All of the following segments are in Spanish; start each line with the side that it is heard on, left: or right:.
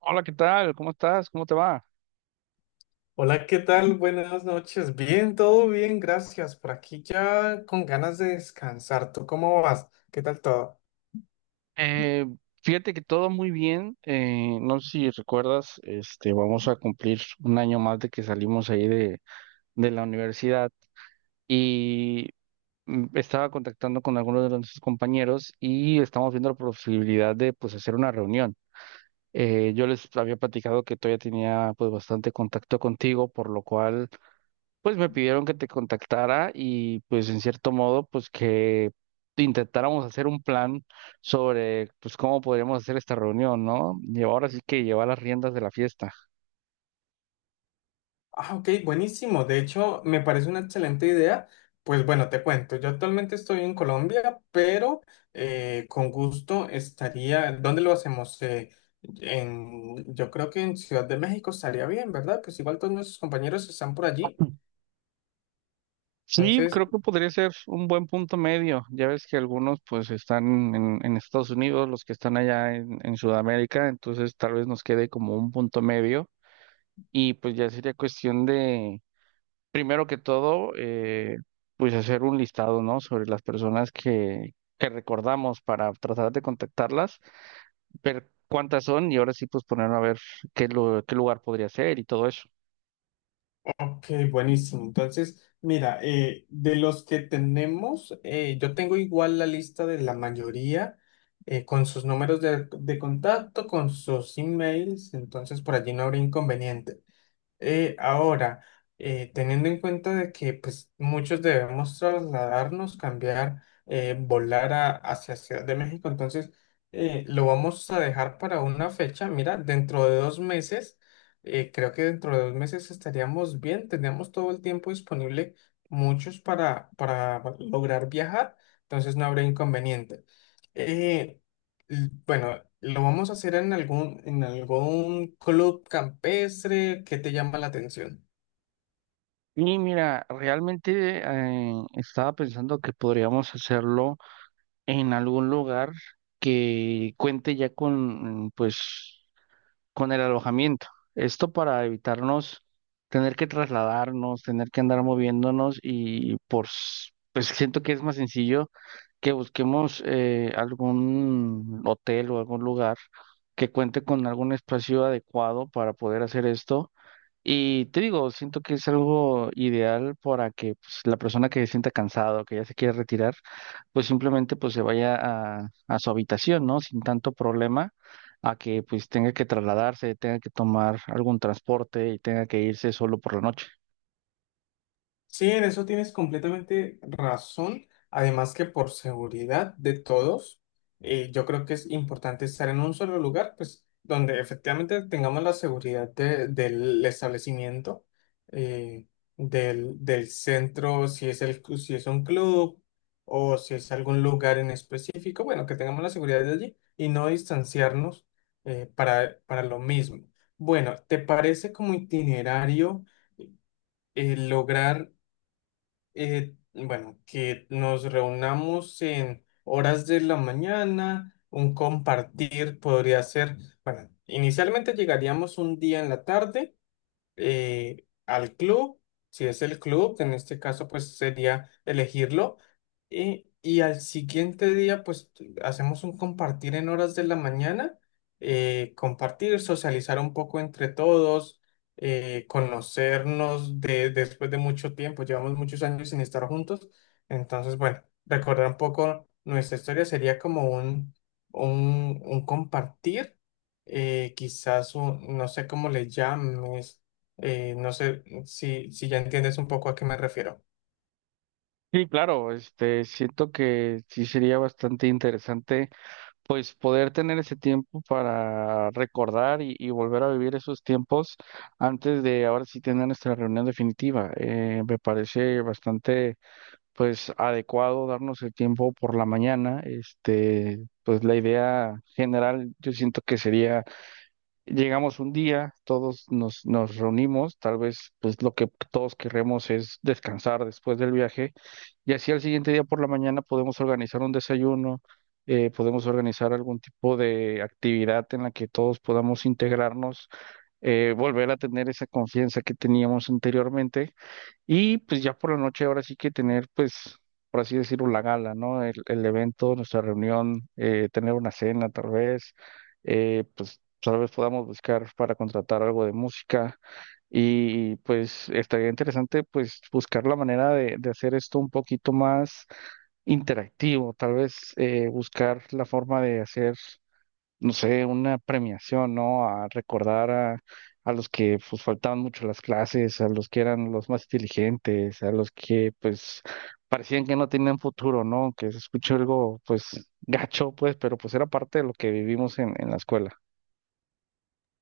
right: Hola, ¿qué tal? ¿Cómo estás? ¿Cómo te va?
left: Hola, ¿qué tal? Buenas noches. Bien, todo bien, gracias. Por aquí ya con ganas de descansar. ¿Tú cómo vas? ¿Qué tal todo?
right: Eh, fíjate que todo muy bien. No sé si recuerdas, este, vamos a cumplir un año más de que salimos ahí de la universidad y estaba contactando con algunos de nuestros compañeros y estamos viendo la posibilidad de pues hacer una reunión. Yo les había platicado que todavía tenía pues bastante contacto contigo, por lo cual pues me pidieron que te contactara y pues en cierto modo pues que intentáramos hacer un plan sobre pues cómo podríamos hacer esta reunión, ¿no? Y ahora sí que llevar las riendas de la fiesta.
left: Ah, ok, buenísimo. De hecho, me parece una excelente idea. Pues bueno, te cuento, yo actualmente estoy en Colombia, pero con gusto estaría, ¿dónde lo hacemos? Yo creo que en Ciudad de México estaría bien, ¿verdad? Pues igual todos nuestros compañeros están por allí.
right: Sí,
left: Entonces,
right: creo que podría ser un buen punto medio. Ya ves que algunos pues están en Estados Unidos, los que están allá en Sudamérica, entonces tal vez nos quede como un punto medio y pues ya sería cuestión de... Primero que todo, pues hacer un listado, ¿no? Sobre las personas que recordamos para tratar de contactarlas, ver cuántas son y ahora sí pues ponernos a ver qué, qué lugar podría ser y todo eso.
left: Ok, buenísimo. Entonces, mira, de los que tenemos, yo tengo igual la lista de la mayoría con sus números de contacto, con sus emails, entonces por allí no habrá inconveniente. Eh, ahora, teniendo en cuenta de que pues, muchos debemos trasladarnos, cambiar, volar hacia Ciudad de México, entonces lo vamos a dejar para una fecha. Mira, dentro de dos meses, creo que dentro de dos meses estaríamos bien, tenemos todo el tiempo disponible, muchos para lograr viajar, entonces no habrá inconveniente. Eh, Bueno, lo vamos a hacer en algún club campestre. ¿Qué te llama la atención?
right: Y mira, realmente estaba pensando que podríamos hacerlo en algún lugar que cuente ya con, pues, con el alojamiento. Esto para evitarnos tener que trasladarnos, tener que andar moviéndonos y por, pues siento que es más sencillo que busquemos algún hotel o algún lugar que cuente con algún espacio adecuado para poder hacer esto y te digo, siento que es algo ideal para que pues, la persona que se sienta cansado, que ya se quiere retirar, pues simplemente pues se vaya a su habitación, ¿no? Sin tanto problema, a que pues tenga que trasladarse, tenga que tomar algún transporte y tenga que irse solo por la noche.
left: Sí, en eso tienes completamente razón. Además que por seguridad de todos, yo creo que es importante estar en un solo lugar, pues donde efectivamente tengamos la seguridad del establecimiento, eh, del centro, si es el, si es un club o si es algún lugar en específico, bueno, que tengamos la seguridad de allí y no distanciarnos para lo mismo. Bueno, ¿te parece como itinerario? Lograr bueno, que nos reunamos en horas de la mañana, un compartir podría ser, bueno, inicialmente llegaríamos un día en la tarde al club, si es el club, que en este caso pues sería elegirlo, y al siguiente día pues hacemos un compartir en horas de la mañana, compartir, socializar un poco entre todos, conocernos después de mucho tiempo, llevamos muchos años sin estar juntos, entonces bueno, recordar un poco nuestra historia sería como un compartir. Quizás un, no sé cómo le llames, no sé si, si ya entiendes un poco a qué me refiero.
right: Sí, claro, este, siento que sí sería bastante interesante pues poder tener ese tiempo para recordar y volver a vivir esos tiempos antes de ahora sí tener nuestra reunión definitiva. Me parece bastante pues adecuado darnos el tiempo por la mañana. Este, pues la idea general yo siento que sería: llegamos un día, todos nos reunimos, tal vez pues lo que todos queremos es descansar después del viaje y así al siguiente día por la mañana podemos organizar un desayuno, podemos organizar algún tipo de actividad en la que todos podamos integrarnos, volver a tener esa confianza que teníamos anteriormente y pues ya por la noche ahora sí que tener, pues, por así decirlo, la gala, ¿no? El evento, nuestra reunión, tener una cena tal vez, pues tal vez podamos buscar para contratar algo de música. Y pues estaría interesante pues buscar la manera de hacer esto un poquito más interactivo, tal vez buscar la forma de hacer no sé, una premiación, ¿no? A recordar a los que pues faltaban mucho a las clases, a los que eran los más inteligentes, a los que pues parecían que no tenían futuro, ¿no? Que se escuchó algo pues gacho, pues, pero pues era parte de lo que vivimos en la escuela.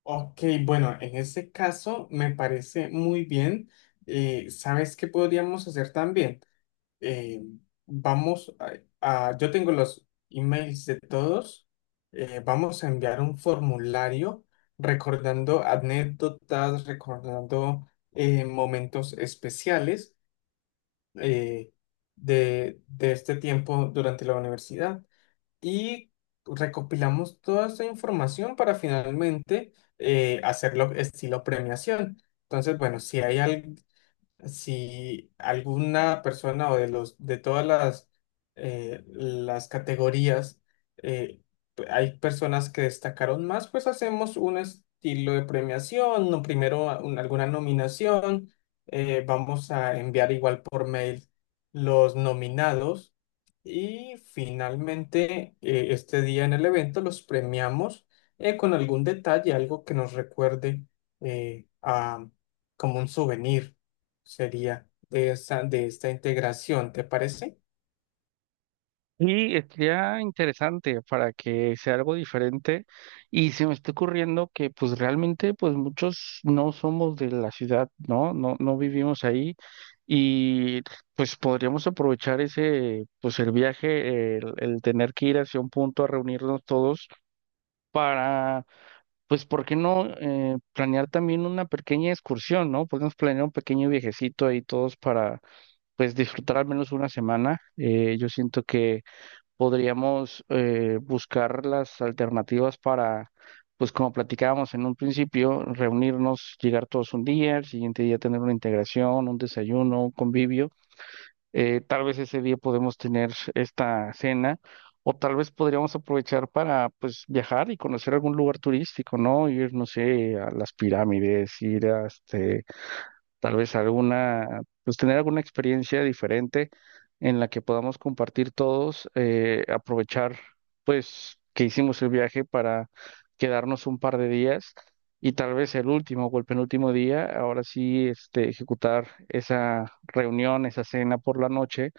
left: Ok, bueno, en ese caso me parece muy bien. ¿Sabes qué podríamos hacer también? Eh, Vamos yo tengo los emails de todos. Vamos a enviar un formulario recordando anécdotas, recordando momentos especiales eh, de este tiempo durante la universidad y recopilamos toda esta información para finalmente hacerlo estilo premiación. Entonces, bueno, si alguna persona o de los de todas las categorías, eh, hay personas que destacaron más, pues hacemos un estilo de premiación, no primero alguna nominación, vamos a enviar igual por mail los nominados y finalmente este día en el evento los premiamos con algún detalle, algo que nos recuerde a como un souvenir sería de esta integración, ¿te parece?
right: Y sería interesante para que sea algo diferente. Y se me está ocurriendo que pues realmente pues muchos no somos de la ciudad, ¿no? No, no vivimos ahí. Y pues podríamos aprovechar ese, pues el viaje, el tener que ir hacia un punto a reunirnos todos para, pues, ¿por qué no planear también una pequeña excursión, ¿no? Podemos planear un pequeño viajecito ahí todos para, pues, disfrutar al menos una semana. Yo siento que podríamos buscar las alternativas para, pues como platicábamos en un principio, reunirnos, llegar todos un día, el siguiente día tener una integración, un desayuno, un convivio. Tal vez ese día podemos tener esta cena o tal vez podríamos aprovechar para pues viajar y conocer algún lugar turístico, ¿no? Ir, no sé, a las pirámides, ir a, este, tal vez alguna, pues tener alguna experiencia diferente en la que podamos compartir todos, aprovechar pues que hicimos el viaje para quedarnos un par de días y tal vez el último o el penúltimo día, ahora sí, este, ejecutar esa reunión, esa cena por la noche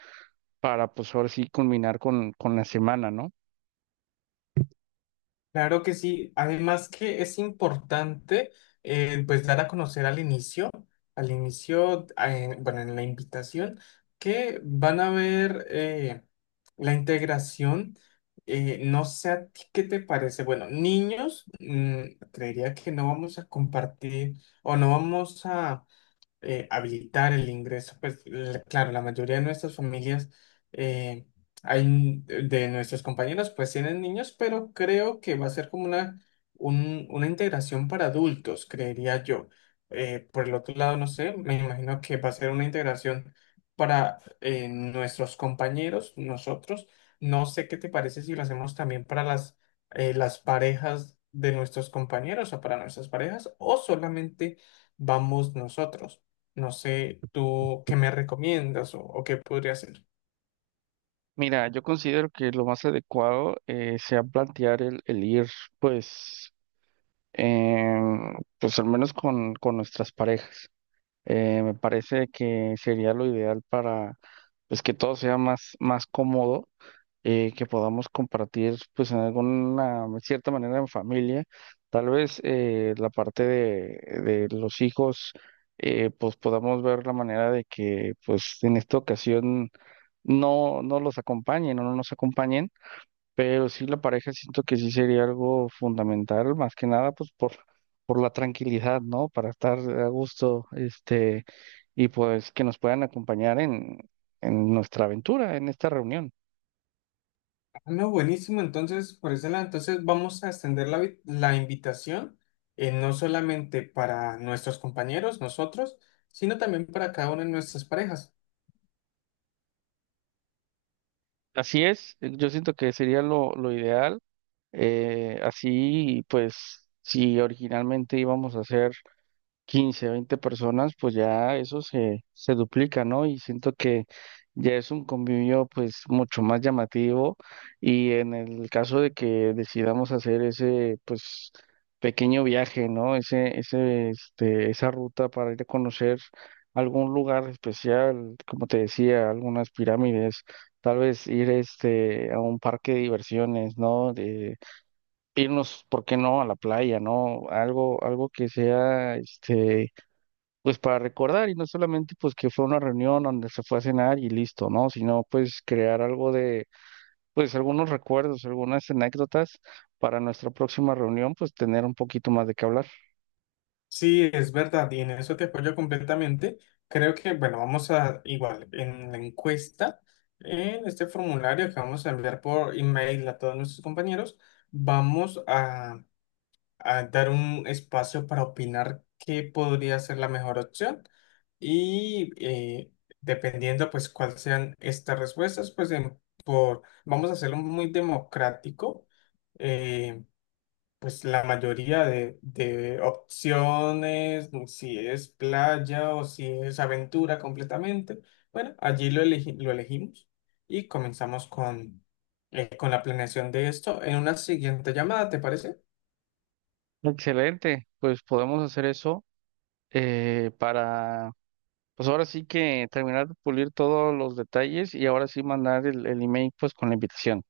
right: para pues ahora sí culminar con la semana, ¿no?
left: Claro que sí. Además que es importante, pues dar a conocer al inicio, bueno, en la invitación, que van a ver la integración. No sé a ti qué te parece. Bueno, niños, mm, creería que no vamos a compartir o no vamos a habilitar el ingreso. Pues claro, la mayoría de nuestras familias, eh, de nuestros compañeros, pues tienen niños, pero creo que va a ser como una integración para adultos, creería yo. Por el otro lado, no sé, me imagino que va a ser una integración para nuestros compañeros, nosotros. No sé qué te parece si lo hacemos también para las parejas de nuestros compañeros o para nuestras parejas o solamente vamos nosotros. No sé, tú qué me recomiendas o qué podría hacer.
right: Mira, yo considero que lo más adecuado sea plantear el ir, pues em, pues al menos con nuestras parejas. Me parece que sería lo ideal para pues que todo sea más, más cómodo, que podamos compartir pues en alguna cierta manera en familia. Tal vez la parte de los hijos pues podamos ver la manera de que pues en esta ocasión no, no los acompañen o no nos acompañen pero sí, la pareja siento que sí sería algo fundamental, más que nada, pues por la tranquilidad, ¿no? Para estar a gusto, este, y pues que nos puedan acompañar en nuestra aventura, en esta reunión.
left: Ah, no, buenísimo. Entonces, por ese lado, entonces vamos a extender la invitación, no solamente para nuestros compañeros, nosotros, sino también para cada una de nuestras parejas.
right: Así es, yo siento que sería lo ideal. Así, pues, si originalmente íbamos a hacer 15, 20 personas, pues ya eso se duplica, ¿no? Y siento que ya es un convivio pues mucho más llamativo y en el caso de que decidamos hacer ese pues pequeño viaje, ¿no? Este, esa ruta para ir a conocer algún lugar especial, como te decía, algunas pirámides, tal vez ir este a un parque de diversiones, ¿no? De, irnos, ¿por qué no?, a la playa, ¿no? Algo, algo que sea, este, pues para recordar y no solamente pues que fue una reunión donde se fue a cenar y listo, ¿no? Sino pues crear algo de, pues algunos recuerdos, algunas anécdotas para nuestra próxima reunión, pues tener un poquito más de qué hablar.
left: Sí, es verdad, y en eso te apoyo completamente. Creo que, bueno, vamos a, igual, en la encuesta, en este formulario que vamos a enviar por email a todos nuestros compañeros, vamos a dar un espacio para opinar qué podría ser la mejor opción y dependiendo pues cuáles sean estas respuestas, vamos a hacerlo muy democrático, eh, pues la mayoría de opciones, si es playa o si es aventura completamente, bueno, lo elegimos y comenzamos con la planeación de esto en una siguiente llamada, ¿te parece?
right: Excelente, pues podemos hacer eso para, pues ahora sí que terminar de pulir todos los detalles y ahora sí mandar el email pues con la invitación.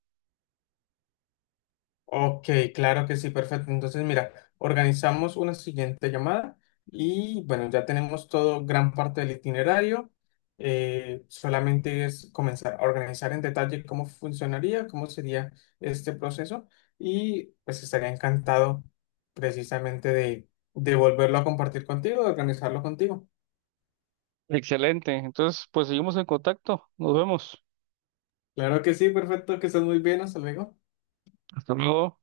left: Ok, claro que sí, perfecto. Entonces, mira, organizamos una siguiente llamada y bueno, ya tenemos todo, gran parte del itinerario. Solamente es comenzar a organizar en detalle cómo funcionaría, cómo sería este proceso y pues estaría encantado precisamente de volverlo a compartir contigo, de organizarlo contigo.
right: Excelente, entonces pues seguimos en contacto, nos vemos.
left: Claro que sí, perfecto, que estés muy bien, hasta luego.
right: Hasta luego.